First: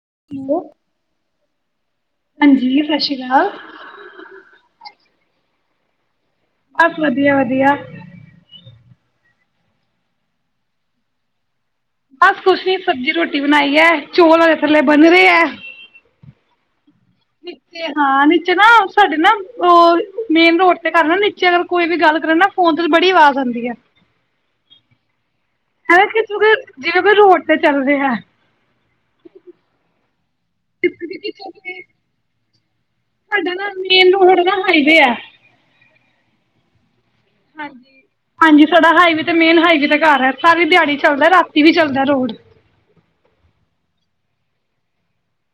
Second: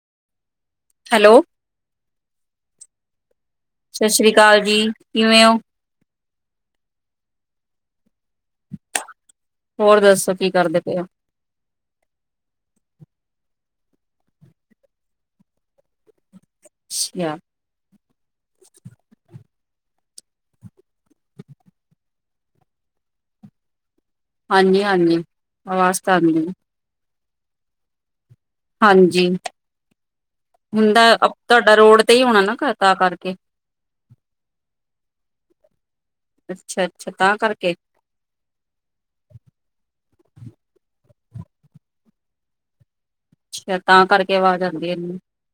[unintelligible] Hello, ਹਾਂਜੀ ਸਤਿ ਸ਼੍ਰੀ ਅਕਾਲ। ਸਤਿ ਸ੍ਰੀ ਅਕਾਲ ਜੀ। ਕਿਵੇਂ ਹੋ? ਬਸ, ਵਧੀਆ, ਵਧੀਆ! ਹੋਰ ਦੱਸੋ, ਕੀ ਕਰਦੇ ਪਏ ਹੋ? ਬਸ ਕੁਛ ਨੀ, ਸਬਜ਼ੀ-ਰੋਟੀ ਬਣਾਈ ਹੈ। ਚੌਲ ਹਜੇ ਥੱਲੇ ਬਣ ਰਹੇ ਹੈ। ਅੱਛਾ ਹਾਂ, ਨੀਚੇ ਨਾ ਸਾਡੇ ਨਾ ਉਹ ਮੇਨ ਰੋਡ ਤੇ ਘਰ ਨਾ ਨੀਚੇ ਅਗਰ ਕੋਈ ਵੀ ਗੱਲ ਕਰਨ ਨਾ ਫੋਨ ਤੇ ਬੜੀ ਆਵਾਜ਼ ਆਉਂਦੀ ਆ। ਹਾਂਜੀ, ਹਾਂਜੀ! ਆਵਾਜ਼ ਹੈਂ ਤਾਂ ਕਿ ਆਉਂਦੀ। ਜਿਵੇਂ ਕੋਈ ਰੋਡ ਤੇ, ਚੱਲਦੇ ਹੈ। ਹਾਂਜੀ। ਹੁੰਦਾ, ਤੁਹਾਡਾ ਰੋਡ ਤੇ ਹੀ ਹੋਣਾ ਨਾ ਘਰ। ਤਾਂ ਕਰਕੇ। ਸਾਡਾ ਨਾ ਮੇਨ ਰੋਡ ਨਾ ਹਾਈਵੇ ਐ। ਅੱਛਾ। ਹਾਂਜੀ, ਹਾਂਜੀ ਸਾਡਾ ਹਾਈਵੇ ਤੇ, ਮੇਨ ਹਾਈਵੇ ਤੇ ਘਰ ਹੈ। ਸਾਰੀ ਦਿਹਾੜੀ ਚ ਚੱਲਦਾ ਰਾਤੀ ਵੀ ਚੱਲਦਾ ਰੋਡ। ਅੱਛਾ, ਤਾਂ ਕਰਕੇ ਅਵਾਜ ਆਂਦੀ ਐ।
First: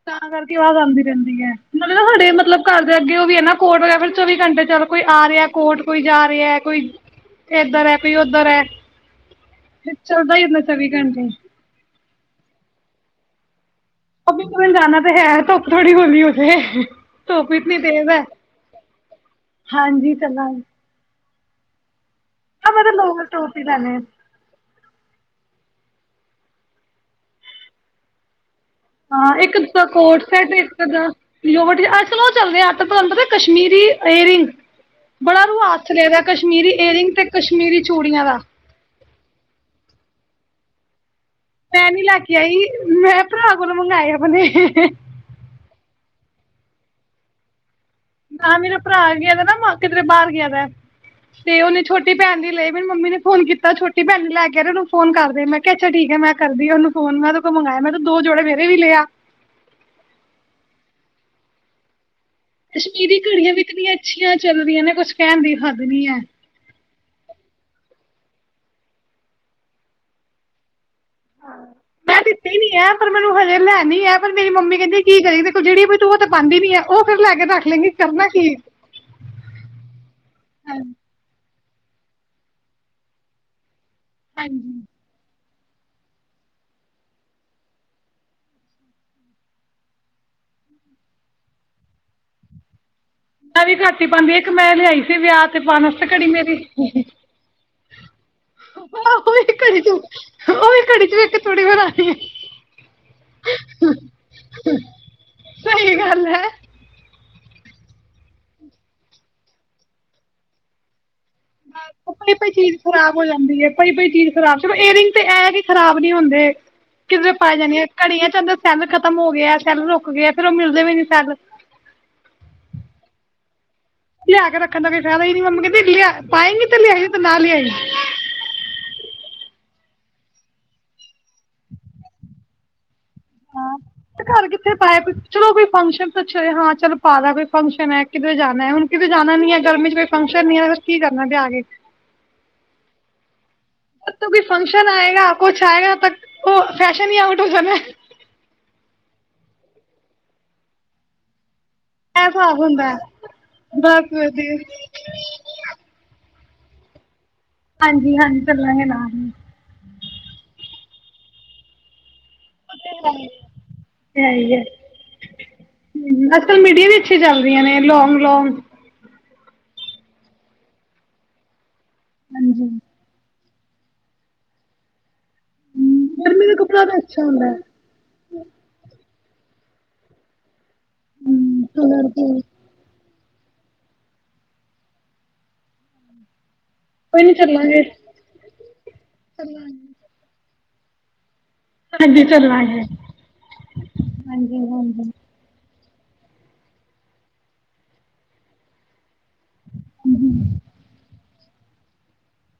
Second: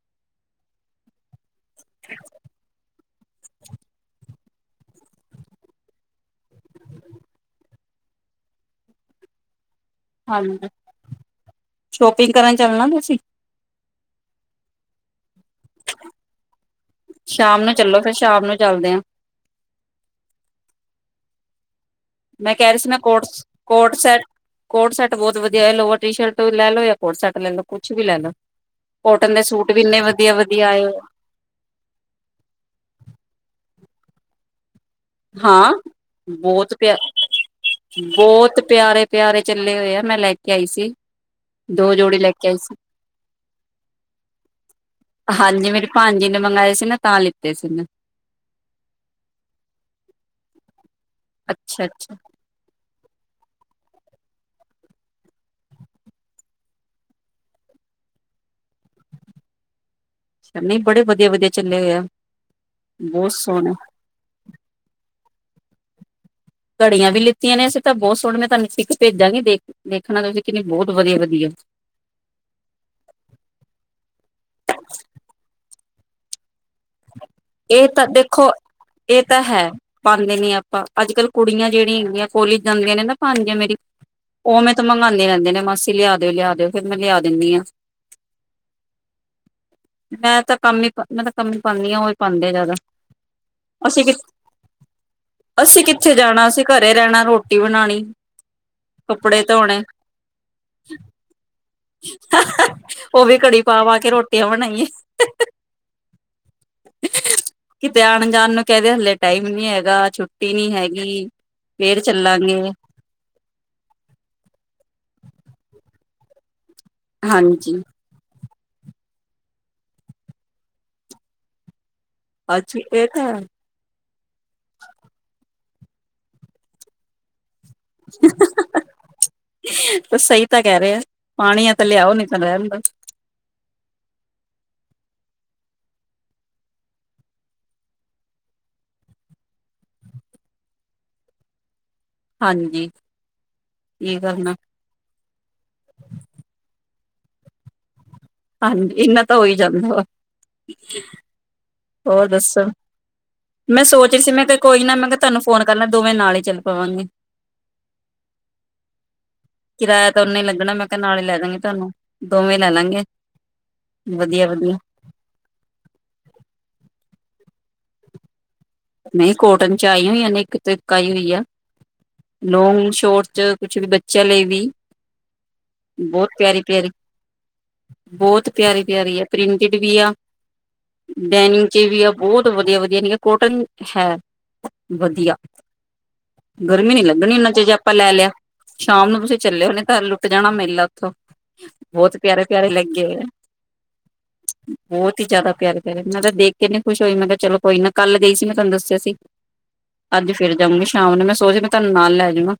ਤਾਂ ਕਰਕੇ ਆਵਾਜ਼ ਆਉਂਦੀ ਰਹਿੰਦੀ ਹੈ, ਨਾਲ਼ੇ ਨਾ ਹਾਡੇ ਮਤਲਬ ਘਰ ਦੇ ਅੱਗੇ ਉਹ ਵੀ ਹੈ, ਨਾ ਕੋਰਟ ਵਗੈਰਾ ਚੋਂ ਵੀ ਘੰਟੇ ਚਲ ਕੋਈ ਆ ਰਿਹਾ ਕੋਰਟ ਕੋਈ ਜਾ ਰਿਹਾ ਕੋਈ ਏਧਰ ਐ, ਕੋਈ ਉਦਰ ਐ। ਚੱਲਦਾ ਈ ਰਹਿੰਦਾ ਹਾਂਜੀ। ਚੌਵੀ ਘੰਟੇ। ਸ਼ੋਪਿੰਗ ਕਰਨ ਚੱਲਣਾ ਤੁਸੀਂ? ਸ਼ੋਪੰਪਿੰਗ ਕਰਨ ਜਾਣਾ ਤਾਂ ਹੈ। ਧੁੱਪ ਥੋੜੀ ਹੋਲੀ ਹੋਜੇ, ਧੁੱਪ ਸ਼ਾਮ ਨੂੰ ਇਤਨੀ ਚੱਲੋ ਤੇਜ਼ ਫਿਰ ਹੈ, ਸ਼ਾਮ ਨੂੰ ਚੱਲਦੇ ਆ, ਹਾਂਜੀ, ਚਲਾ ਮੈਂ ਕਹਿ ਰਹੀ ਸੀ ਮੈਂ ਕੋਟ ਟੋਪ ਈ ਕੋਟ ਲੈਣੇ। ਸੈਟ ਕੋਟ ਸੈਟ ਬਹੁਤ ਵਧੀਆ ਹੈ ਲੋਰ ਟੀ-ਸ਼ਰਟ ਲੈਲੋ ਜਾਂ ਕੋਟ ਸੈੱਟ ਲੈਲੋ। ਹਾਂ, ਇੱਕ ਅਦਾ ਕੋਡ ਸੈੱਟ, ਇੱਕ ਆਏ, ਅਦਾ ਹੋਏ। ਲੋਵਰ ਟੀ-ਸ਼ਰਟ, ਅੱਜ-ਕੱਲ ਓ ਚਲਦੇ ਆ ਤੁਹਾਨੂੰ ਪਤਾ ਕਸ਼ਮੀਰੀ ਏਅਰਿੰਗ। ਬੜਾ ਹਾਂ ਰੁਆਜ ਚਲਿਆ ਦਾ ਕਸ਼ਮੀਰੀ ਬਹੁਤ ਪਿਆ, ਏਅਰਿੰਗ ਤੇ ਕਸ਼ਮੀਰੀ ਚੂੜੀਆਂ ਦਾ। ਬਹੁਤ ਪਿਆਰੇ ਪਿਆਰੇ ਚੱਲੇ ਹੋਏ ਆ ਮੈਂ ਲੈ ਕੇ [unintelligible] ਸੀ। ਮੈਂ ਨੀ ਲੈ ਕੇ ਆਈ, ਮੈਂ ਭਰਾ ਕੋਲੋਂ ਮੰਗਵਾਏ ਆਪਣੇ। ਹਾਂਜੀ ਮੇਰੀ ਭਾਣਜੀ ਨੇ ਮੰਗਵਾਏ ਸੀ ਨਾ, ਤਾਂ ਲਿੱਤੇ ਸੀ। ਨਾ ਮੇਰਾ ਭਰਾ ਗਿਆ ਦਾ ਨਾ, ਮ ਕਿਧਰੇ ਬਾਹਰ ਗਿਆਦਾ। ਤੇ, ਉਹਨੇ ਅੱਛਾ ਅੱਛਾ ਛੋਟੀ ਭੈਣ ਦੀ ਲੲੀ ਤੇ ਫਿਰ ਮੰਮੀ ਨੇ ਹੁਣ ਕੀਤਾ, ਛੋਟੀ ਭੈਣ ਨੂੰ ਲੈ ਕੇ ਓਨੂੰ ਫੋਨ ਕਰ ਦੇ ਮੈਂ ਕਿਹਾ ਅੱਛਾ ਠੀਕ ਆ ਮੈਂ ਕਰਦੀ ਅ ਉਹਨੂੰ ਫੋਨ [unintelligible] ਦੋ ਜੋੜੇ ਮੇਰੇ ਵੀ ਲੈ ਆ। ਨਹੀਂ, ਬੜੇ ਵਧੀਆ-ਵਧੀਆ ਚੱਲੇ ਹੋਏ ਆ। ਕਸ਼ਮੀਰੀ ਬਹੁਤ ਘੜੀਆਂ ਵੀ ਸੋਹਣੇ ਕਿੰਨੀਆਂ ਅੱਛੀਆਂ ਚੱਲਦੀਆਂ ਨੇ, ਕੁੱਝ ਕਹਿਣ ਦੀ ਹਗ ਨੀ ਹੈ। ਘੜੀਆਂ ਵੀ ਲਿੱਤੀਆਂ ਨੇ ਅਸੀਂ ਤਾਂ ਬਹੁਤ ਸੋਹਣ ਮੈਂ ਤੁਹਾਨੂੰ ਪਿੱਕ ਭੇਜਾਂਗੀ ਦੇਖ ਦੇਖਣਾ ਵਧੀਆ ਵਧੀਆ ਮੈਂ ਦਿੱਤੀ ਨੀ ਹੈ ਪਰ ਮੈਨੂੰ ਹਜੇ ਲੈਣੀ ਆ ਪਰ ਮੇਰੀ ਮੰਮੀ ਕਹਿੰਦੇ ਕੀ ਕਰੇ ਗੀ ਤੇਰੇ ਕੋਲ ਜਿਹੜੀ ਉਹ ਤਾਂ ਪਾਉਦੀ ਨੀ ਹੈ ਉਹ ਫਿਰ ਲੈ ਕੇ ਰੱਖ ਇਹ ਲੇਂਗੀ ਤਾਂ ਕਰਨਾ ਦੇਖੋ, ਕੀ ਇਹ ਤਾਂ ਹੈ, ਪਾਉਂਦੇ ਨੇ ਆਪਾਂ ਅੱਜ ਕੱਲ ਕੁੜੀਆਂ ਜਿਹੜੀ ਹੈਗੀਆਂ ਕੋਲਜ ਜਾਂਦੀਆਂ ਨੇ ਨਾ ਭਾਣਜੀਆ ਮੇਰੀ ਉਵੇਂ ਹਾਂਜੀ ਤਾਂ ਮੰਗਵਾਉਂਦੇ ਰਹਿੰਦੇ ਨੇ ਮਾਸੀ ਲਿਆ ਦਿਓ ਲਿਆ ਦਿਓ ਫੇਰ ਮੈਂ ਲਿਆ ਦਿੰਦੀ ਹਾਂ, ਮੈਂ ਤਾਂ ਕੰਮ ਹੀ ਮੈਂ ਤਾਂ ਕੰਮ ਹੀ ਪਾਉਦੀ ਹਾਂ ਉਹ ਪਾਉਂਦੇ ਜ਼ਿਆਦਾ ਮੈਂ ਵੀ ਘੱਟ ਅਸੀਂ ਹੀ ਕਿ ਪਾਉਂਦੀ ਇੱਕ ਮੈਂ ਲਿਆਈ ਸੀ ਵਿਆਹ ਤੇ ਅਸੀਂ ਪਾਣ ਵਾਸਤੇ ਕਿੱਥੇ ਘੜੀ ਜਾਣਾ ਮੇਰੀ, ਅਸੀਂ ਘਰੇ ਰਹਿਣਾ ਰੋਟੀ ਬਣਾਣੀ ਆ ਕੱਪੜੇ ਹੀ ਘੜੀ ਧੋਣੇ ਤੂੰ ਉਹੀ ਘੜੀ ਦੇਖ ਕੇ ਹੈਰਾਨੀ ਹੋਈ, ਉਹ ਵੀ ਘੜੀ ਪਾ ਪਾ ਕੇ ਰੋਟੀਆਂ ਬਣਾਈਏ ਸਹੀ ਗੱਲ ਹੈ। ਕਿਤੇ ਆਉਣ ਜਾਣ ਨੂੰ ਕਹਿੰਦੇ ਹਲੇ ਟਾਈਮ ਨੀ ਹੈਗਾ ਛੁੱਟੀ ਨੀ ਹੈਗੀ, ਫੇਰ ਪਈ ਪਈ ਚੱਲਾਂਗੇ ਚੀਜ਼ ਖ਼ਰਾਬ ਹੋ ਜਾਂਦੀ ਹੈ ਪਈ ਪਈ ਚੀਜ਼ ਖ਼ਰਾਬ ਚੋ ਏਅਰਿੰਗ ਤੇ ਇਹ ਕਿ ਖਰਾਬ ਚੁੱਪ ਨੀ ਹੁੰਦੇ। ਕਿਧਰੇ ਪੈ ਹਾਂਜੀ ਜਾਣੀ ਘੜੀਆਂ ਚੰਦਰ ਸੈੱਲ ਖਤਮ ਹੋ ਗਿਆ ਸੈੱਲ ਰੁਕਗੇ ਫੇਰ ਉਹ ਮਿਲਦੇ ਵੀ ਨੀ ਸੈੱਲ ਅੱਛੀ ਇਹ ਤਾਂ ਲਿਆ ਕੇ ਰੱਖਣ ਦਾ ਕੋਈ ਫਾਇਦਾ ਨੀ ਮੰਮੀ ਕਹਿੰ ਲਿਆ ਪਾਏਂਗੀ ਤੇ ਲਿਆਈ। ਨਈਂ ਤੇ ਨਾ ਲਿਆਈਂ। [unintelligible] ਸਹੀ ਤਾਂ ਕਹਿ ਰੇ ਆ ਪਾਣੀ ਆ ਤਾਂ ਲਿਆਓ, ਨਈਂ ਤਾਂ ਰਹਿੰਦੋ। ਹਾਂ ਘਰ ਕਿੱਥੇ ਪਾਏ ਚਲੋ ਕੋਈ ਫੰਕਸ਼ਨ ਪੀਛੇ ਹਾਂ ਚੱਲ ਪਾਲਾ ਕੋਈ ਫੰਕਸ਼ਨ ਹੈ ਕਿ ਜਾਣਾ ਹੁਣ ਕਿ ਜਾਣਾ ਨੀ ਹੈ ਗਰਮੀ ਚ ਕੋਈ ਫੰਕਸ਼ਨ ਨ ਹੈ ਫਿਰ ਕੀ ਕਰਨਾ ਲਿਆ ਕੇ। ਹਾਂਜੀ। ਕੀ ਕੋਈ ਕਰਨਾ ਫੰਕਸ਼ਨ ਆਏਗਾ ਕੁਛ ਆਏਗਾ ਤ ਓ ਫੈ ਛ ਨੀ ਆਊਟੋ ਹੋ ਜਾਨਾ ਏ। ਹਾਂਜੀ ਇਨਾ ਤਾਂ ਹੋਈ ਜਾਂਦਾ ਵਾ। ਇਹ ਹੋਰ ਹਿਸਾਬ ਦੱਸੋ ਹੁੰਦਾ ਹੈ ਮੈਂ ਸੋਚ ਬਸ ਰਹੀ ਸੀ ਮੈਂ ਵਧੀਆ ਕਿਹਾ ਕੋਈ ਨਾ ਮੈਂ ਕਿਹਾ ਤੁਹਾਨੂੰ ਫੋਨ ਕਰਨਾ ਦੋਵੇਂ ਨਾਲ ਹੀ ਚੱਲ ਪਾਣੀ। ਹਾਂਜੀ ਹਾਂਜੀ ਚੱਲਾਂ ਹੈਰ ਹੀ ਕਿਰਾਇਆ ਤਾਂ ਉਹਨਾਂ ਹੀ ਲੱਗਣਾ ਮੈਂ ਕਿਹਾ ਨਾਲ ਹੀ ਲੈ ਦਾਂਗੀ ਤੁਹਾਨੂੰ ਦੋਵੇਂ ਲੈ ਲਾਂਗੇ ਹੈ ਵਧੀਆ ਹੀ ਹੈ ਵਧੀਆ ਅੱਜ ਕੱਲ ਮੀਡੀਆ ਵਿੱਚ ਪੱਛੇ ਚੱਲਦੀਆਂ ਨੇ ਲੌਂਗ ਲੌਂਗ। ਨਹੀਂ ਕੋਟਨ ਚ ਆਈ ਹੋਈਆਂ ਨੇ ਇੱਕ ਤੋਂ ਇੱਕ ਆਈ ਹੋਈ ਐ। ਹਾਂਜੀ ਲੌਗ ਸੌ਼ਰਟ ਚ ਕੁੱਝ ਵੀ ਬੱਚਿਆਂ ਲਈ ਵੀ ਹਮ, ਬਹੁਤ ਗਰਮੀ ਦਾ ਪਿਆਰੀ ਕੱਪੜਾ ਪਿਆਰੀ ਤਾਂ ਅੱਛਾ ਹੁੰਦਾ ਹੈ ਬਹੁਤ ਪਿਆਰੀ ਪਿਆਰੀ ਹੈ। ਪ੍ਰਿੰਟਡ ਵੀ ਆ ਤੇ ਹਮ, ਡੇਨਿਮ ਚ ਵੀ ਕਲਰ ਆ ਤੇ ਬਹੁਤ ਵਧੀਆ ਵਧੀਆ ਨੇ ਕੋਟਨ ਹੈ, ਵਧੀਆ। ਗਰਮੀ ਨੀ ਕੋਈ ਲੱਗਣੀ ਨਹੀਂ ਉਹਨਾ ਚ ਜੇ ਚੱਲਾਂਗੇ ਆਪਾਂ ਲੈ ਲਿਆ, ਸ਼ਾਮ ਨੂੰ ਤੁਸੀਂ ਚੱਲੇ ਹੁਣੇ ਤਾਂ ਲੁੱਟ ਜਾਣਾ ਮੇ ਲੱੱਖੋ। ਬਹੁਤ ਹਾਂਜੀ ਪਿਆਰੇ-ਪਿਆਰੇ ਚੱਲਾਂਗੇ। ਲਹੰਗੇ ਐ, ਹਾਂਜੀ ਹਾਂਜੀ ਬਹੁਤ ਹੀ ਜਿਆਦਾ ਪਿਆਰੇ ਫਿਰ ਮੈਂ ਤਾਂ ਦੇਖ ਕੇ ਇਨੀ ਖੁਸ਼ ਹੋਈ ਮੈਂ ਕਿਹਾ ਚਲੋ ਕੋਈ ਨਾ ਕੱਲ ਗਈ ਸੀ ਮੈਂ ਤੁਆਨੂੰ ਦੱਸਿਆ ਸੀ। ਅੱਜ ਫਿਰ ਜਾਊਂਂਗੀ ਸ਼ਾਮ ਨੂੰ ਮੈਂ ਸੋਚਦੀ ਆਂ ਮੈਂ ਤੁਹਾਨੂੰ ਨਾਲ ਲੈ ਜਵਾਂ।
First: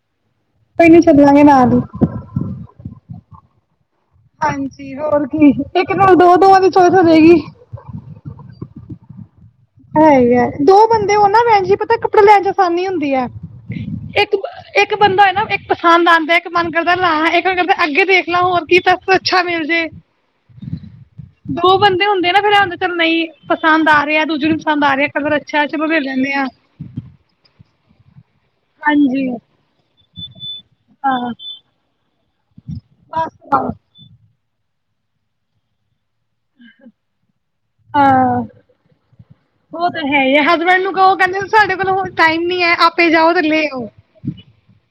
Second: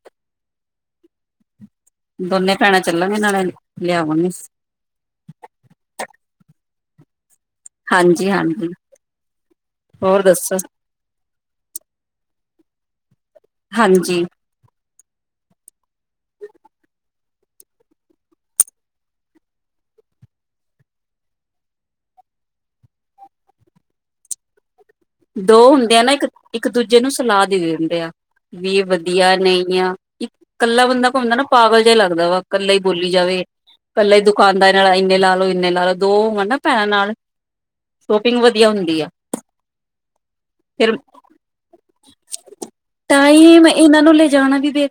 ਕੋਈ ਨੀ ਚੱਲਾਗੇਂ ਨਾਲ ਈ ਦੋਨੇ ਭੈਣਾਂ [unintelligible] [inaudible] ਹਾਂਜੀ, ਹੋਰ ਕੀ ਇੱਕ ਨਾਲ ਦੋ-ਦੋ ਵਾਲੀ ਚੋਇਸ ਹੋਜੇਗੀ। ਹਾਂਜੀ, ਹਾਂਜੀ। ਹੈ ਈ ਐ, ਦੋ ਬੰਦੇ ਉਹ ਨਾ ਭੈਣ ਜੀ ਪਤਾ ਕੱਪੜੇ ਲੈਣ ਚ ਅ ਸਾਨੀ ਹੁੰਦੀ ਐ। ਹਾਂਜੀ। ਇੱਕ ਬੰਦਾ ਹੋਏ ਨਾ ਇੱਕ ਪਸੰਦ ਆਦਾਂ ਏ, ਇੱਕ ਮਨ ਕਰਦਾ ਲਾਂ ਇੱਕ ਮਨ ਕਰਦਾ ਅੱਗੇ ਦੇਖ ਲਾਂ ਹੋਰ ਕੀ ਤੇ ਅੱਛਾ ਮਿਲ ਜੇ, ਦੋ ਬੰਦੇ ਹੁੰਦੇ ਨਾ ਫਿਰ ਹੁੰਦਾ ਏ ਚੱਲ ਨਹੀਂ ਪਸੰਦ ਆ ਰਿਹਾ ਦੂਜੇ ਨੂੰ ਪਸੰਦ ਆ ਰਿਹਾ ਕਲਰ ਦੋ ਅੱਛਾ ਚਲੋ ਹੁੰਦੇ ਲੈ ਆ ਨਾ ਲੈਂਦੇ ਇੱਕ-ਇੱਕ ਦੂਜੇ ਨੂੰ ਸਲਾਹ ਦੇ ਦੇਣ ਦੇਂ ਆ। ਵੀ ਹਾਂਜੀ ਵਧੀਆ ਨਹੀਂ ਆ, ਇੱਕ ਕੱਲਾ ਬੰਦਾ ਹਾਂ ਘੁੰਮਦਾ ਨਾ ਪਾਗਲ ਜਿਹਾ ਲੱਗਦਾ ਦਾ ਵਾ। ਇਕੱਲਾ ਹੀ ਬੋਲੀ ਜਾਵੇ, ਬਸ ਇਕੱਲਾ ਹੀ ਦੁੱਖ ਦੁਕਾਨਦਾਰ ਨਾਲ ਇੰਨੇ ਲਾ ਲੋ, ਇਨੇ ਲਾ ਲੋ। ਦੋ ਹੋਣ ਨਾ ਭੈਣਾਂ ਨਾਲ ਸ਼ੋਪਿੰਗ ਹਾਂ। ਵਧੀਆ ਹੁੰਦੀ ਆ। ਉਹ ਤਾਂ ਹੈ ਹਸਬੈਂਡ ਨੂੰ ਫਿਰ ਕਹੋ, ਕਹਿੰਦੇ ਸਾਡੇ ਕੋਲੋਂ ਹੁਣ ਟਾਈਮ ਨੀ ਹੈ ਆਪੇ ਜਾਉ ਤੇ ਲੇ ਆਉ।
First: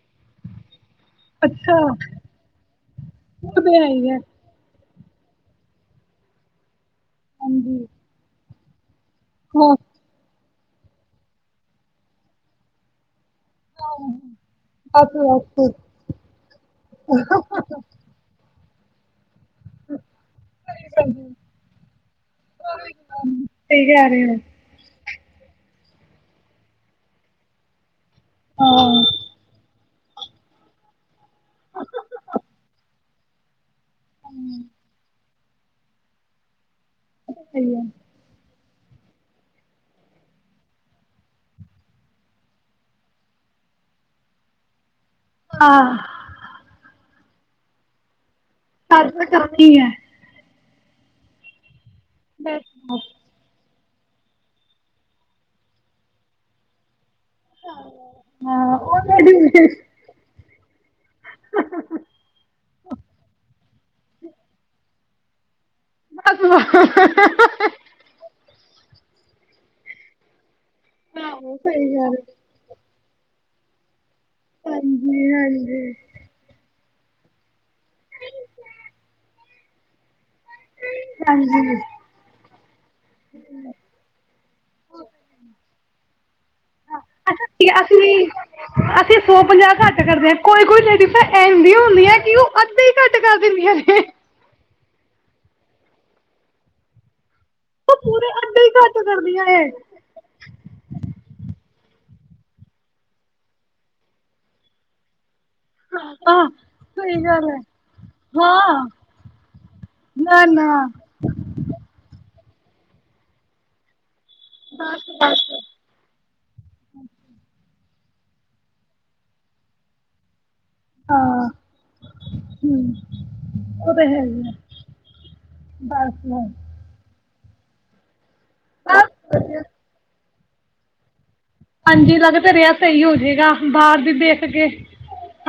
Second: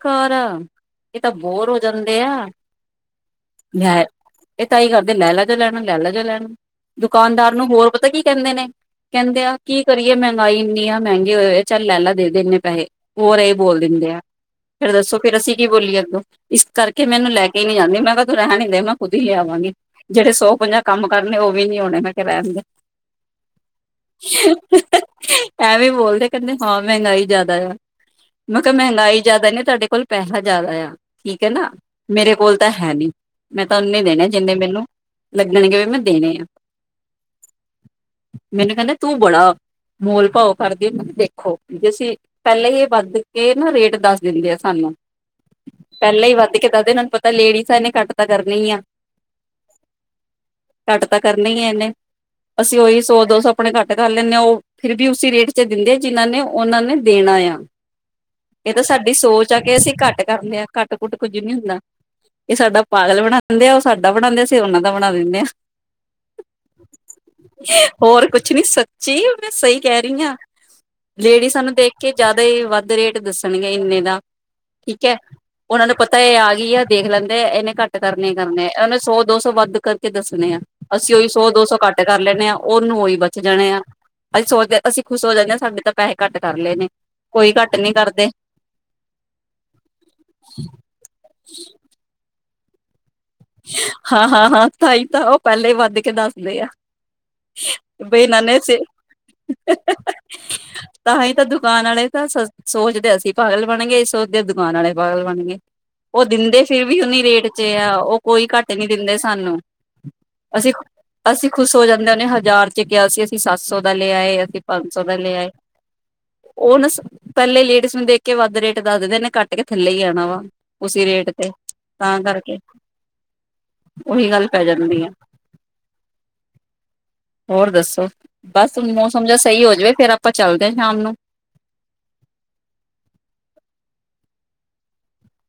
ਘਰ ਇਹ ਤਾਂ ਬੋਰ ਹੋ ਜਾਂਦੇ ਆ। ਉਹ ਤੇ ਹੈ ਹੀ [unintelligible] ਹੈ ਤਾ ਹੀ ਕਰਦੇ ਲੈ ਲਾ ਜੋ ਲੈਣਾ, ਲੈ ਲਾ ਜੋ ਲੈਣਾ ਈ। ਦੁਕਾਨਦਾਰ ਨੂੰ ਹਾਂਜੀ ਹੋਰ ਪਤਾ ਕੀ ਕਹਿੰਦੇ ਨੇ ਹਾਂ ਕੀ ਕਰੀਏ ਮੈਂ ਮਹਿੰਗਾਈ ਇੰਨੀ ਆ, ਮਹਿੰਗੀ ਹੋਏ-ਹੋਏ ਆ, ਚੱਲ ਲੈ ਲਾ ਦੇ-ਦੇ ਇੰਨੇ ਪੈਸੇ। ਹੋਰ ਏ ਬੋਲ ਦਿੰਦੇ ਆ ਫੇਰ ਬਸ ਦੱਸੋ ਫਿਰ ਅਸੀਂ ਕੀ ਬਸ ਬੋਲੀਏ ਅੱਗੋਂ, ਇਸ ਕਰਕੇ ਮੈ ਇਨੂੰ ਲੈ ਕੇ ਨਹੀਂ ਜਾਂਦੀ ਮੈਂ ਕਿਹਾ ਤੂੰ ਰਹਿਣ ਮੈਂ ਖੁੱਦ ਹੀ ਲੈ ਆਂਵਾ ਆਵਾਗੀ ਜਿਹੜੇ ਸੌ-ਪੰਜਾਹ ਕੰਮ ਕਰਨੇ ਉਹ ਵੀ ਨੀ ਹੋਣੇ ਮੈਂ ਕਿਹਾ ਰਹਿਣ ਦੇ। ਸਹੀ ਕਹਿ ਰਹੇ ਹੋ। ਐਵੇ ਬੋਲਦੇ ਕਹਿੰਦੇ ਹਾਂ, ਮਹਿੰਗਾਈ ਜ਼ਿਆਦਾ ਆ। ਮੈਂ ਕਿਹਾ ਹਾਂ ਮਹਿੰਗਾਈ ਜ਼ਿਆਦਾ ਨੀ ਤੁਹਾਡੇ ਕੋਲ ਪੈਸਾ ਜ਼ਿਆਦਾ ਆ ਠੀਕ ਹੈ ਨਾ, ਮੇਰੇ ਕੋਲ ਤਾਂ ਹੈ ਨੀ ਮੈਂ ਉਨੇ ਦੇਣੇ ਜਿੰਨੇ ਮੈਨੂੰ ਲੱਗਣਗੇ ਮੈਂ ਦੇਣੇ ਆ ਸਹੀ ਹੈ। ਮੈਨੂੰ ਕਹਿੰਦਾ ਤੂੰ ਬੜਾ ਮੋਲ ਭਾਓ ਕਰਦੇ ਦੇਖੋ, ਜੇ ਅਸੀਂ ਪਹਿਲੇ ਹੀ ਵੱਧ ਕੇ ਨਾ ਰੇਟ ਦੱਸ ਦਿੰਦੇ ਆ ਸਾਨੂੰ। ਹਾਂ ਪਹਿਲਾਂ ਹੀ ਵੱਧ ਕੇ ਦੱਸਦੇ ਇਹਨਾਂ ਨੂੰ ਪਤਾ ਤਾਂ ਲੇਡੀਜ਼ਾਂ ਐਨੇ ਘੱਟ ਤਾਂ ਕਰਨੀ ਹੀ ਆ ਕਰ ਤੇ ਕਰਣੀ ਐ। ਘੱਟ ਤਾਂ ਕਰਨੇ ਹੀ ਹੈ ਇਹਨੇ। ਅਸੀਂ ਉਹੀ ਸੌ ਦੋ ਸੌ ਆਪਣੇ ਘੱਟ ਕਰ ਲੈਣੇ ਆ ਉਹ ਫਿਰ ਵੀ ਉਸੀ ਰੇਟ ਚ ਦਿੰਦੇ ਆ, ਜਿਹਨਾਂ ਨੇ ਉਹਨਾਂ ਨੇ ਦੇਣਾ ਆ, ਇਹ ਹਾਂ ਤਾਂ ਉਹ ਸਾਡੀ ਸੋਚ ਆ ਤੁਹਾਡੀ ਕਿ ਅਸੀਂ ਘੱਟ ਕਰ ਲਿਆ। ਘੱਟ ਘੁਟ ਕੁੱਝ ਨੀ ਹੁੰਦਾ, ਇਹ ਸਾਡਾ ਪਾਗਲ ਬਣਾਉਂਦੇ ਆ, ਉਹ ਸਾਡਾ ਬਣਾਉਂਦੇ ਅਸੀ ਉਹਨਾਂ ਦਾ। ਬਣਾ ਦਿੰਦੇ ਆ। ਬਸ ਕੀ ਸੱਚੀ ਮੈਂ ਸਹੀ ਕਹਿ ਰਹੀ ਹਾਂ। ਲੇਡੀਜ਼ ਆਹੋ ਸਾਨੂੰ ਸਹੀ ਦੇਖ ਕੇ ਗੱਲ ਜਿਆਦਾ ਹੀ ਵੱਧ ਰੇਟ ਦੱਸ ਮੈ ਕਿਹਾ ਇੰਨੇ ਦਾ ਠੀਕ ਹੈ, ਹਾਂਜੀ ਹਾਂਜੀ। ਉਹਨਾਂ ਨੂੰ ਪਤਾ ਇਹ ਆ ਗਈ ਆ। ਦੇਖ ਲੈਂਦੇ ਆ ਇਹਨੇ ਘੱਟ ਕਰਨੇ ਹੀ ਕਰਨੇ ਆ, ਉਹਨੇ ਸੌ ਦੋ ਸੌ ਵੱਧ ਕਰਕੇ ਦੱਸ ਕਰਨੇ ਆ, ਅਸੀਂ ਉਹੀ ਸੌ ਦੋ ਸੌ ਹਾਂਜੀ। ਘੱਟ ਕਰ ਲੈਦੇ ਹਾਂ, ਉਹਨੂੰ ਉਹੀ ਬਚ ਜਾਣੇ ਆ। ਅਸੀਂ ਸੋਚਦੇ ਅਸੀਂ ਖੁਸ਼ ਹੋ ਜਾਂਦੇ ਹਾਂ ਸਾਡੇ ਤਾਂ ਪੈਸੇ ਘੱਟ ਕਰ ਲਏ ਨੇ ਅੱਛਾ, ਕੋਈ ਅਸੀਂ ਘੱਟ ਨੀ ਕਰਦੇ ਅਸੀਂ ਸੌ ਪੰਜਾਹ ਘੱਟ ਕਰਦੇ ਹਾਂ, ਕੋਈ ਕੋਈ ਲੇਡੀਜ਼ ਇਦਾਂ ਦੀਆਂ ਹੁੰਦੀਆਂ [unintelligible] ਹਾਂ, ਹਾਂ, ਹਾਂ, ਤਾਂਈ ਤਾਂ ਉਹ ਪਹਿਲੇ ਵੱਧ ਕੇ ਦੱਸਦੇ ਆ। ਉਹ ਬਈ ਪੂਰੇ ਨਾਨੇ ਅੱਧੇ ਹੀ ਚ ਘੱਟ ਕਰਦੀਆਂ ਨੇ ਤਾਂ ਹੀ ਤਾਂ ਦੁੱਖ ਦੁਕਾਨ ਵਾਲੇ ਤਾਂ ਸੋਚਦੇ ਅਸੀਂ ਪਾਗਲ ਬਣ ਗਏ, ਅਸੀ ਸੋਚਦੇ ਦੁਕਾਨ ਵਾਲੇ ਪਾਗਲ ਬਣ ਗਏ। ਉਹ ਹਾਂ ਦਿੰਦੇ ਫਿਰ ਵੀ ਸਹੀ ਉਹਨੀ ਰੇਟ ਗੱਲ ਹੈ ਚ ਆ ਉਹ ਕੋਈ ਘੱਟ ਨੀ ਹਾਂ ਦਿੰਦੇ ਸਾਨੂੰ, ਨਾ ਅਸੀਂ ਨਾ ਅਸੀਂ ਖੁਸ ਹੋ ਜਾਂਦੇਣ। ਨੇ ਹਜ਼ਾਰ ਚ ਕਿਹਾ ਸੀ ਅਸੀਂ ਸੱਤ ਸੌ ਦਾ ਲਿਤਾ ਐ ਲਿਆ ਏ ਅਸੀਂ ਪੰਜ ਸੌ ਬਸ ਦਾ ਲਿਆ ਬਸ ਆਏ, ਔ ਨਾ ਪੈਲੇ ਲੇਡੀਸ ਨੂੰ ਦੇਖ ਕੇ ਵੱਧ ਰੇਟ ਦੱਸ ਦਿੰਦੇ ਐਨੇ ਘੱਟ ਕੇ ਥੱਲੇ ਹੀ ਆਣਾ ਵਾ। ਉਸੀ ਰੇਟ ਹਾਂ ਤੇ ਤਾਂ ਕਰਕੇ ਔ ਤੇ ਹੈ ਉਹੀ ਈ ਗੱਲ ਐ, ਪੈ ਜਾਂਦੀ ਆ ਬਾਸ। ਹੋਰ ਦੱਸੋ? ਬਸ ਹੁਣ ਮੌਸਮ ਜਾ ਬਸ ਸਹੀ ਹੋ ਜਵੇ ਫੇਰ ਅਪ ਆਪਾਂ ਚੱਲਦੇ ਆ ਸ਼ਾਮ ਨੂੰ। ਹਾਂਜੀ ਲਗ ਤੇ ਰਿਐ ਸਹੀ ਹੋਜੇਗਾ ਬਾਰ ਵੀ ਦੇਖ ਕੇ।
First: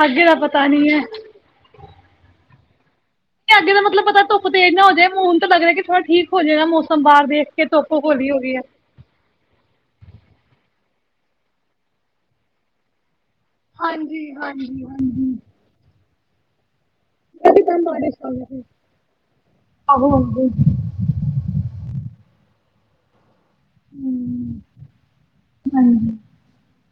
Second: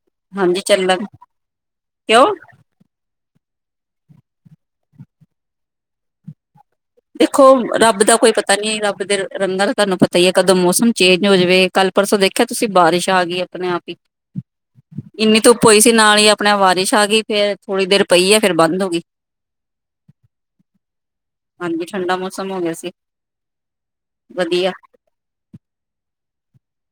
ਅੱਗੇ ਦਾ ਹਾਂਜੀ ਪਤਾ ਨੀ ਚੱਲਣਾ ਹੈ, ਕਿਓਂ? ਐ ਅੱਗੇੇ ਦਾ ਮਤਲਬ ਪਤੈ ਧੁੱਪ ਤੇਜ਼ ਨਾ ਹੋਜੇ, ਮੂੰਨ ਤੋ ਲੱਗ ਰੈ ਕਿ ਥੋੜਾ ਠੀਕ ਹੋ ਜੇਗਾ ਮੌਸਮ। ਬਾਹਰ ਦੇਖੋ ਦੇਖ ਕੇ ਧੁੱਪ ਰੱਬ ਦਾ ਹੌਲੀ ਕੋਈ ਹੋ ਪਤਾ ਗਈ ਹੈ ਨੀ ਰੱਬ ਦੇ ਰੰਗਾਂ ਦਾ ਤਾਨੂੰ ਪਤਾ ਈ ਐ ਕਦੋਂ ਮੌਸਮ ਚੇਂਜ ਹੋ ਜਵੇ ਕੱਲ ਪਰਸੋਂ ਦੇਖਿਆ ਤੁਸੀਂ, ਬਾਰਿਸ਼ ਆਗੀ ਐ। ਅਪਣੇ ਆਪ ਈ, ਹਾਂਜੀ ਹਾਂਜੀ ਹਾਂਜੀ ਇੰਨੀ ਧੁੱਪ ਹੋਈ ਸੀ ਨਾਲ ਈ ਅਪ ਅਪਣਾ ਵਾਰਿਸ਼ ਆ ਗਈ ਫੇਰ ਕਦੀ ਕੰਮ ਥੋੜ੍ਹੀ ਦੇਰ ਬਾਰਿਸ਼ ਹੋ ਪਈ ਐ ਗਈ ਫੇਰ ਸੀ। ਬੰਦ ਹੋਗੀ। ਆਹੋ ਆਹੋ। ਵੀ ਠੰਡਾ ਮੌਸਮ ਹੋ ਗਿਆ ਸੀ। ਹੂੰ ਵਧੀਆ।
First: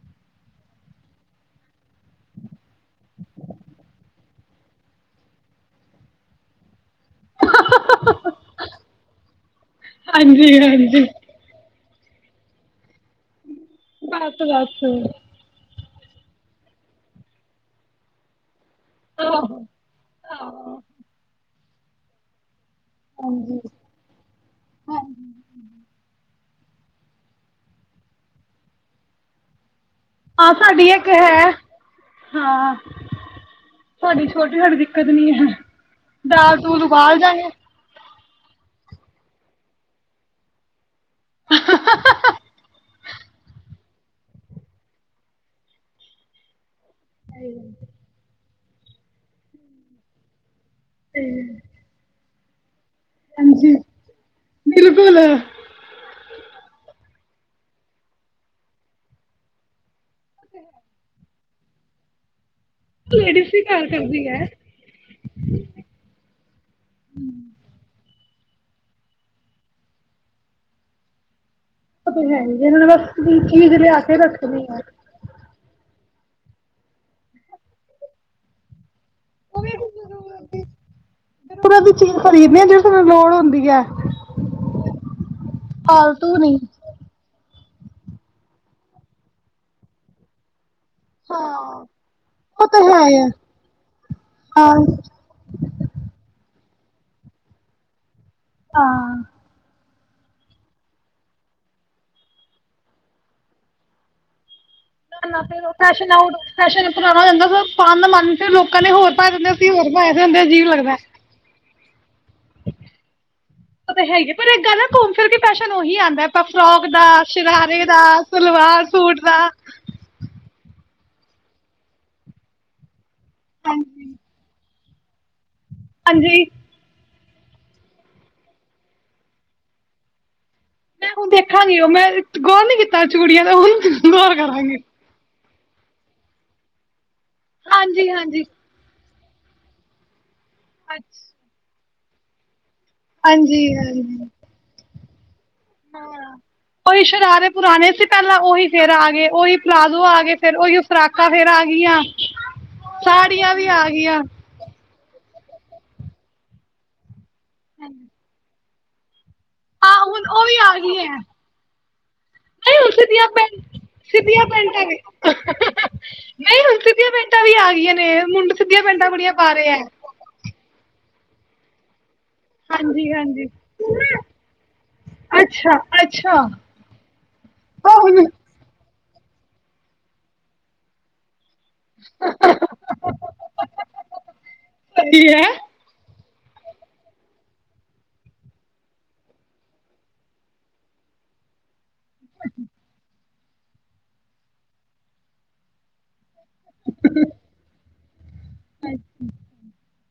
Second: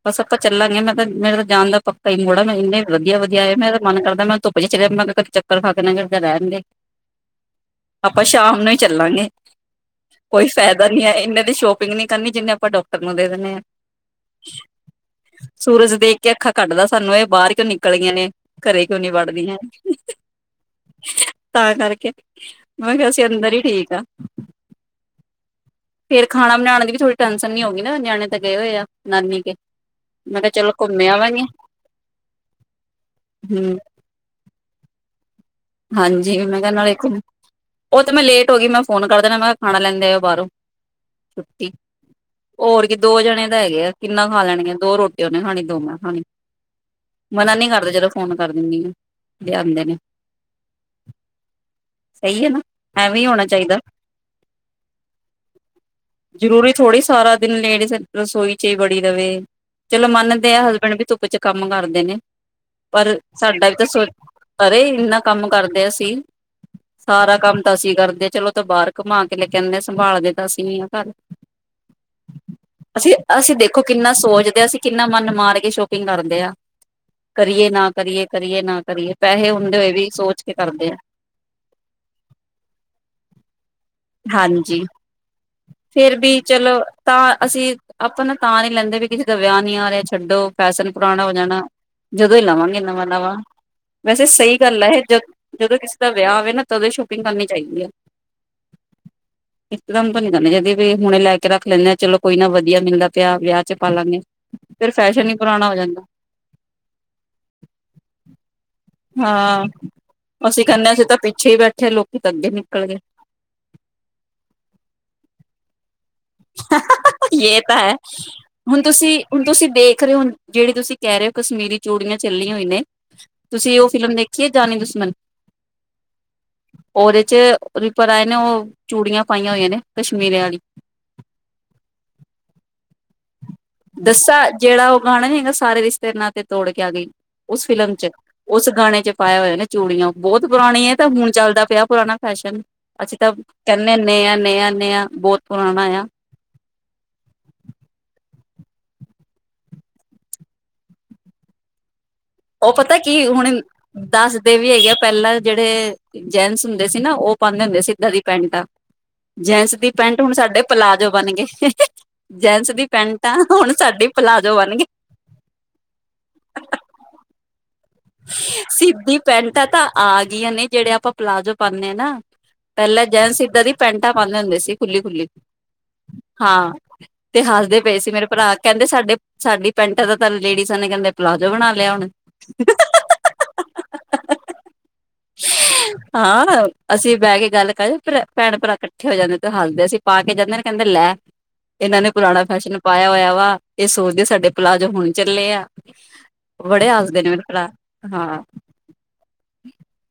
ਬਸ, ਅਪਾਂ ਚੱਲਾਂਗੇ ਮੈਂ ਕਿਆ ਮੇਰੇ ਤਾਂ ਜਾਣ ਦਾ ਪੱਕਾ ਹੀ, ਮੋੜਾ ਮੈਂ ਇਨੇ ਵਧੀਆ-ਵਧੀਆ ਆਏ ਮੇਰਾ ਮਨ ਕਰਦੈ ਮੈਂ ਧੁੱਪ ਚ ਮੈਂ ਚੱਕਰ ਖਾ ਕੇ ਨਾ ਗਿਰਕੇ ਮੈ ਕਿਹਾ ਰੈਣਦੇ। ਆਪਾਂ ਸ਼ਾਮ ਨੂੰ ਈ ਚੱਲਾਂਗੇ, ਕੋਈ ਹਾਂਜੀ ਫੈਦਾ ਹਾਂਜੀ ਨੀ ਹਾਂਜੀ ਐ ਏਨੇ ਦੀ ਸ਼ੋਪ ਪਿੰਗੀ ਨੀ ਕਰਨੀ ਜਿੰਨੇ ਅਪਾਂ ਡਾਕਟਰ ਨੂੰ ਦੇ ਦਿੰਣੇ ਐ। ਬਸ- ਬਸ। ਦੇਖ ਕੇ ਅੱਖਾ ਕੱਢਦੈ ਸਾਨੂੰ, ਏ ਬਾਰ ਕਿਓ ਨਿਕਲ ਗਈਆਂ ਨੇ। ਘਰੇ ਕਿਓ ਨੀ ਆਹੋ ਵੜਦੀਐ। ਆਹੋ ਤਾਂ ਕਰਕੇ ਮੈਂ ਕਿਆ, ਅਸੀਂ ਅੰਦਰ ਹਾਂਜੀ ਈ ਠੀਕ ਆ, ਹਾਂਜੀ ਫੇਰ ਖਾਣਾ ਬਣਾਣ ਦੀ ਵੀ ਥੋੜੀ ਟੈਸ਼ਨ ਨੀ ਹੋਗੀ ਨਾ ਨਿਆਣੇ ਤਾਂ ਗਏ ਹੋਏ ਆ। ਨਾਨੀ ਕੇ ਮੈਂ ਕਿਹਾ ਹਾਂ, ਚਲੋ ਸਾਡੀ ਏਕ ਘੁੰਮੇ ਆਵਾਂਗੇ ਹੈ, ਹਾਂ ਹਮ ਸਾਡੀ ਛੋਟੀ-ਛੋਟੀ ਦਿੱਕਤ ਨੀ ਹੈ। ਦਾਲ- ਦੂਲ ਉਬਾਲ ਜਾਗੇਂ। ਔ ਤੇ ਮੈਂ ਲੇਟ ਹੋਗੀ ਮੈਂ ਫੋਨ ਕਰ ਦੇਣਾ ਮੈਂ ਕੈ ਖਾਣਾ ਲੈਂਦੇ ਆਯੋ ਬਾਰੋਂ। ਛੁੱਟੀ, ਹੋਰ ਕੀ ਦੋ ਜਣੇ ਤਾਂ ਹੈਗੇ ਐ। ਕਿੰਨਾ ਖਾ ਲੈਣਗੇ, ਦੋ ਰੋਟੀਆਂ ਉਹਨੇ ਖਾਣੀ, ਦੋ ਮੈਂ ਖਾਣੀ। ਮਨਾ ਨੀ ਕਰਦੇ ਜਦੋਂ ਫੋਨ ਕਰ ਦਿੰਦੀ ਆ ਲਿਆ ਦੇ ਨੇ। ਹੂੰ। ਸਹੀ ਐਨਾ। ਐਵੇਂ ਈ ਹੋਣਾ ਚਾਹੀਦਾ, ਬਿਲਕੁਲ ਜਰੂਰੀ ਥੋੜ੍ਹੀ ਸਾਰਾ ਦਿਨ ਲੇਡੀਸ ਰਸੋਈ ਚ ਈ ਬੜੀ ਰਵੇ ਚਲੋ ਮੰਨਦੇ ਆ ਹਸਬੈਂਡ ਵੀ ਧੁੱਪ ਚ ਕੰਮ ਕਰਦੇ ਨੇ। ਪਰ ਲੇਡੀਜ਼ ਹੀ ਸਾਡਾ ਤਾਂ ਵੀ ਘਰ ਸੋਚ ਕਰਦੀ ਹੈ ਅਰੇ ਇਨਾ ਕੰਮ ਕਰਦੇ ਅਸੀ, ਸਾਰਾ ਕੰਮ ਤਾਂ ਅਸੀਂ ਕਰ ਜੇ ਚਲੋ, ਤਾਂ ਬਾਹਰ ਕਮਾ ਕੇ ਲੈ ਆਨੇ ਆ ਸੰਭਾਲਦੇ ਤਾਂ ਅਸੀਂ ਹੀ ਆ ਘਰ। ਓਤਾਂ ਹੈ ਹੀ ਇਹਨਾਂ ਨੇ ਅਸੀਂ ਬਸ ਅਸੀਂ ਚੀਜ਼ ਦੇਖੋ ਲਿਆ ਕੇ ਰੱਖਣੀ ਐ। ਟਿੰਗ ਕਰਦੇ ਆ, ਕਰੀਏ ਨਾ ਕਰੀਏ, ਕਰੀਏ ਨਾ ਕਰੀਏ। ਪੈਸੇ ਉਹ ਹੁੰਦੇ ਹੋਏ ਵੀ ਸੋਚ ਕੇ ਕਰਦੇ ਆ [unintelligible] ਚੀਜ਼ ਖਰੀਦਨੀ ਆ ਜਿਹੜੀ ਸਾਨੂੰ ਲੋੜ ਹੁੰਦੀ ਐ ਹਾਂਜੀ ਫਿਰ ਵੀ ਨਹੀਂ ਚਲੋ ਤਾਂ ਅਸੀਂ ਆਪਾਂ ਨ ਤਾਂ ਨੀ ਲੈਂਦੇ ਵੀ ਕਿਸੇ ਦਾ ਵਿਆਹ ਨੀ ਆ ਰਿਹਾ ਛੱਡੋ। ਫੈਸ਼ਨ ਪੁਰਾਣਾ ਹੋ ਜਾਣਾ ਜਦੋਂ ਹੀ ਲਵਾਂਗੇ ਨਵਾਂ ਨਵਾਂ ਵੈਸੇ ਸਹੀ ਗੱਲ ਐ ਇਹ ਜਦ ਜਦੋਂ ਕਿਸੇ ਦਾ ਵਿਆਹ ਹੋਵੇ ਨਾ ਤਦੋਂ ਸ਼ੋਪਿੰਗ ਕਰਨੀ ਚਾਹੀਦੀ ਆ ਹਾਂ। ਇਕਦਮ ਤਾਂ ਨੀ ਕਰਨੀ ਚਾਹੀਦੀ ਜਦੀ ਵੀ ਹੁਣੇ ਲੈ ਕੇ ਰੱਖ ਲੈਂਦੇ ਆਾਂ ਚਲੋ ਕੋਈ ਨਾ ਵਧੀਆ ਮਿਲਦਾ ਪਿਆ ਵਿਆਹ ਚ ਪਾਾਲਾਂਗੇ [unintelligible] ਫੈਸ਼ਨ ਹੀ ਪੁਰਾਣਾ ਜਾਂਦਾ ਪਾਂਣ ਦਾ ਮਨ ਫਿਰ ਲੋਕਾਂ ਨੇ ਹੋਰ ਪਾ ਦਿੰਦੇ ਹਾਂ ਅਸੀਂ ਹੋਰ ਪਾਏ ਦੇ ਹੁੰਦੇ ਅਜੀਬ ਲੱਗਦਾ ਚਲੋ ਓ ਤੇ ਹੈਗੀ ਪਰ ਇੱਕ ਗੱਲ ਐ ਘੁੰਮ ਫਿਰ ਕੇ ਫੈਸ਼ਨ ਓਹੀ ਆਂਦਾ ਫਰੋਕ ਦਾ, ਯੇ ਤਾਂ ਸ਼ਰਾਰੇ ਹੈ। ਦਾ, ਹੁਣ ਸਲਵਾਰ ਤੁਸੀਂ ਸੂਟ ਦਾ ਹੁਣ ਤੁਸੀਂ ਦੇਖ ਰਹੇ ਹੋ ਜਿਹੜੀ ਤੁਸੀਂ ਕਹਿ ਰਹੇ ਹੋ ਕਸ਼ਮੀਰੀ ਚੂੜੀਆਂ ਚੱਲੀਆਂ ਹੋਈ ਨੇ ਤੁਸੀਂ ਉਹ ਹਾਂਜੀ ਫਿਲਮ ਦੇਖੀਏ ਜਾਨੀ ਦੁਸ਼ਮਣ ਹਾਂਜੀ। ਉਹਦੇ ਚ [unintelligible] ਨੇ ਓ ਚੂੜੀਆਂ ਪਾਈਆਂ ਹੋਈਆਂ ਨੇ ਕਸ਼ਮੀਰੇ ਆਲੀ ਤਾਂ ਦੇਖਾਂਗੀ ਉਹ ਮੈਂ ਗੋਲ ਨੀ ਕੀਤਾ ਚੂੜੀਆਂ ਦਾ ਹੁਣ ਗੌਰ ਦੱਸਾ ਕਰਾਂਗੀ। ਜਿਹੜਾ ਉਹ ਗਾਣਾ ਨੀ ਹੈਗਾ ਸਾਰੇ ਰਿਸ਼ਤੇ ਨਾਂਤੇ ਤੋੜ ਕੇ ਆ ਗਈ ਉਸ ਫਿਲਮ ਚ ਹਾਂਜੀ ਹਾਂਜੀ ਉਸ ਗਾਣੇ ਚ ਪਾਇਆ ਹੋਇਆ ਨਾ ਚੂੜੀਆਂ ਬਹੁਤ ਪੁਰਾਣੀ ਹੈ ਤਾਂ ਹਾਂਜੀ ਹੁਣ ਚਾੱਲਦਾ ਪਿਆ ਪੁਰਾਣਾ ਫੈਸ਼ਨ ਅੱਛਾ ਤਾਂ ਕਹਿੰਦੇ ਨੇ ਆ ਨਿਆ-ਨਿਆ-ਨਿਆ ਬੋਹਤ ਹੂੰ ਹੂੰ, ਕੋਈ ਸ਼ਰਾਰੇ ਪੁਰਾਣੇ ਸੀ ਪਹਿਲ ਲਾ ਉਹੀ ਫਿਰ ਆ ਗਏ, ਉਹੀ ਪਲਾਜ਼ੋ ਆ ਗਏ ਫਿਰ, ਉਹੀ ਫਰਾਕਾਂ ਫਿਰ ਆ ਗਿਆ। ਉਹ ਪਤਾ ਕੀ ਹੁਣ, ਦਾੱਸ ਦੇ ਵੀ ਹੈਗੇ ਆ ਪਹਿਲਾਂ ਜਿਹੜੇ ਜੈਨਟਸ ਹੁੰਦੇ ਸੀ ਨਾ, ਉਹ ਪਾਉਂਦੇ ਹੁੰਦੇ ਸੀ ਇਦਾਂ ਦੀਆ ਪੈਂਟਾਂ। ਜੈਂਟਸ ਦੀ ਹਾਂ ਪੈਂਟ ਹੁਣ ਉਹ ਵੀ ਸਾਡੇ ਆ ਗਈ ਪਲਾਜ਼ੋ ਹੈ ਬਣ ਗਏ, ਜੈਂਟ ਸ ਨਹੀਂ ਦੀ ਹੁਣ ਸਿੱਧੀਆਂ ਪੈਂਟਾਂ ਪੈਂ ਹੁਣ ਸਾਡੀ ਸਿੱਧੀਆਂ ਪਲਾਜ਼ੋ ਬਣ ਗਏ। ਪੈਂਟਾਂ ਵੀ ਨਹੀਂ ਹੁਣ ਸਿੱਧੀਆਂ ਪੈਂਟਾਂ ਵੀ ਆ ਗਈਆਂ ਨੇ ਮੁੰਡੇ ਸਿੱਧੀਆਂ ਸਿੱਧੀ ਬੜੀਆਂ ਪਾ ਪੈਂਟਾਂ ਰਹੇ ਹੈ ਤਾਂ ਆ ਗਈਆਂ ਨੇ ਜਿਹੜੇ ਆਪਾਂ ਪਲਾਜ਼ੋ ਪਾਣੇ ਆ ਨਾ ਪਹਿਲਾਂ ਹਾਂਜੀ ਜੈਂਨਸ ਹਾਂਜੀ ਇਧਾਂ ਦੀ ਪੈਂਟਾਂ ਪਾਉਂਦੇ ਹੁੰਦੇ ਸੀ ਖੁੱਲੀ-ਖੁੱਲੀ, ਅੱਛਾ ਅੱਛਾ ਹਾਂ ਤੇ ਹੱਸਦੇ ਪਏ ਉਹ ਸੀ ਹੁਣ ਮੇਰੇ ਭਰਾ ਕਹਿੰਦੇ ਸਾਡੇ ਸਾਡੀ ਪੈਂਟਾਂ ਦਾ ਤਾਂ ਲੇਡੀਜ਼ਾਂ ਨੇ ਕਹਿੰਦੇ ਪਲਾ ਜੋ ਬਣਾ ਲਿਆ ਹੁਣ। ਸਹੀ ਹੈਂ। ਹਾਂਰ ਅਸੀਂ ਬਹਿ ਕੇ ਗੱਲ ਕਰ ਭੈਣ-ਭਰਾ ਇਕੱਠੇ ਹੋ ਜਾਂਦੇ ਤੇ ਹੱਸਦੇ ਸੀ ਅਸੀਂ ਪਾ ਕੇ ਜਾਂਦੇ ਨੇ ਕਹਿੰਦੇ ਲੈ ਇਨਾਂ ਨੇ ਪੁਰਾਣਾ ਫੈਸ਼ਨ ਪਾਇਆ ਹੋਇਆ ਵਾ। ਇਹ ਸੋਚਦੇ ਸਾਡੇ ਪਲਾਜ਼ੋ ਹੁਣ ਚੱਲੇ ਆ ਬੜੇ ਹਾਸਦੇ ਨੇ ਮੈਨੂੰ ਹਾਂ।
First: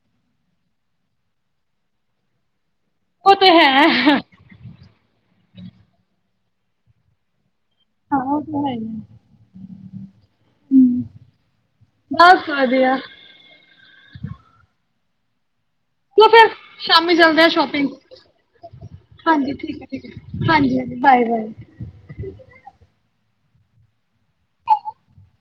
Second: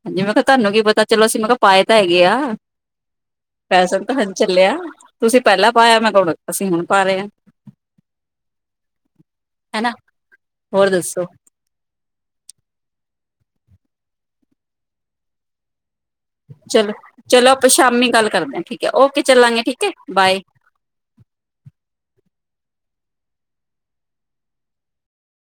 ਹਾਂਜੀ ਮੈਂ ਕਿਹਾ ਤੁਹਾਨੂੰ ਕੀ ਪਤਾ, ਚਲੋ ਅਸੀਂ ਮੈਂ ਕਿਹਾ ਪਾਏ ਤਾਂ ਹੈਗੇ ਆ। ਉਹ ਤੇ ਹੈ ਫੈਸਨ ਤਾਂ ਹਾਂ ਹੁਣ ਚੱਲਿਆ। ਤੁਸੀਂ ਪਹਿਲਾਂ ਪਾਇਆ ਮੈਂ ਕਿਆ ਹੂਣ ਅਸੀਂ ਹੁਣ ਪਾ ਰਹੇ ਹਾਂ। ਹਾਂ ਔ ਤੇ ਹੈ ਈ, ਹਨਾ ਹੋਰ ਹੰਮ, ਦੱਸੋ ਬੱਸ ਵਧੀਆ। ਚਲੋ ਫਿਰ ਚਲੋ ਸ਼ਾਮੀ ਚਲਦੇ ਆ ਚਲੋ ਆਪਾਂ ਸ਼ੋਪਿੰਗ, ਸ਼ਾਮੀ ਗੱਲ ਕਰਦੇ ਹਾਂ ਠੀਕ ਹੈ ਓਕੇ ਹਾਂਜੀ ਚੱਲਾਂਗੇ ਠੀਕ ਹੈ-ਠੀਕ ਹੈ ਬਾਏ ਹਾਂਜੀ ਹਾਂ ਬਾਏ-ਬਾਏ।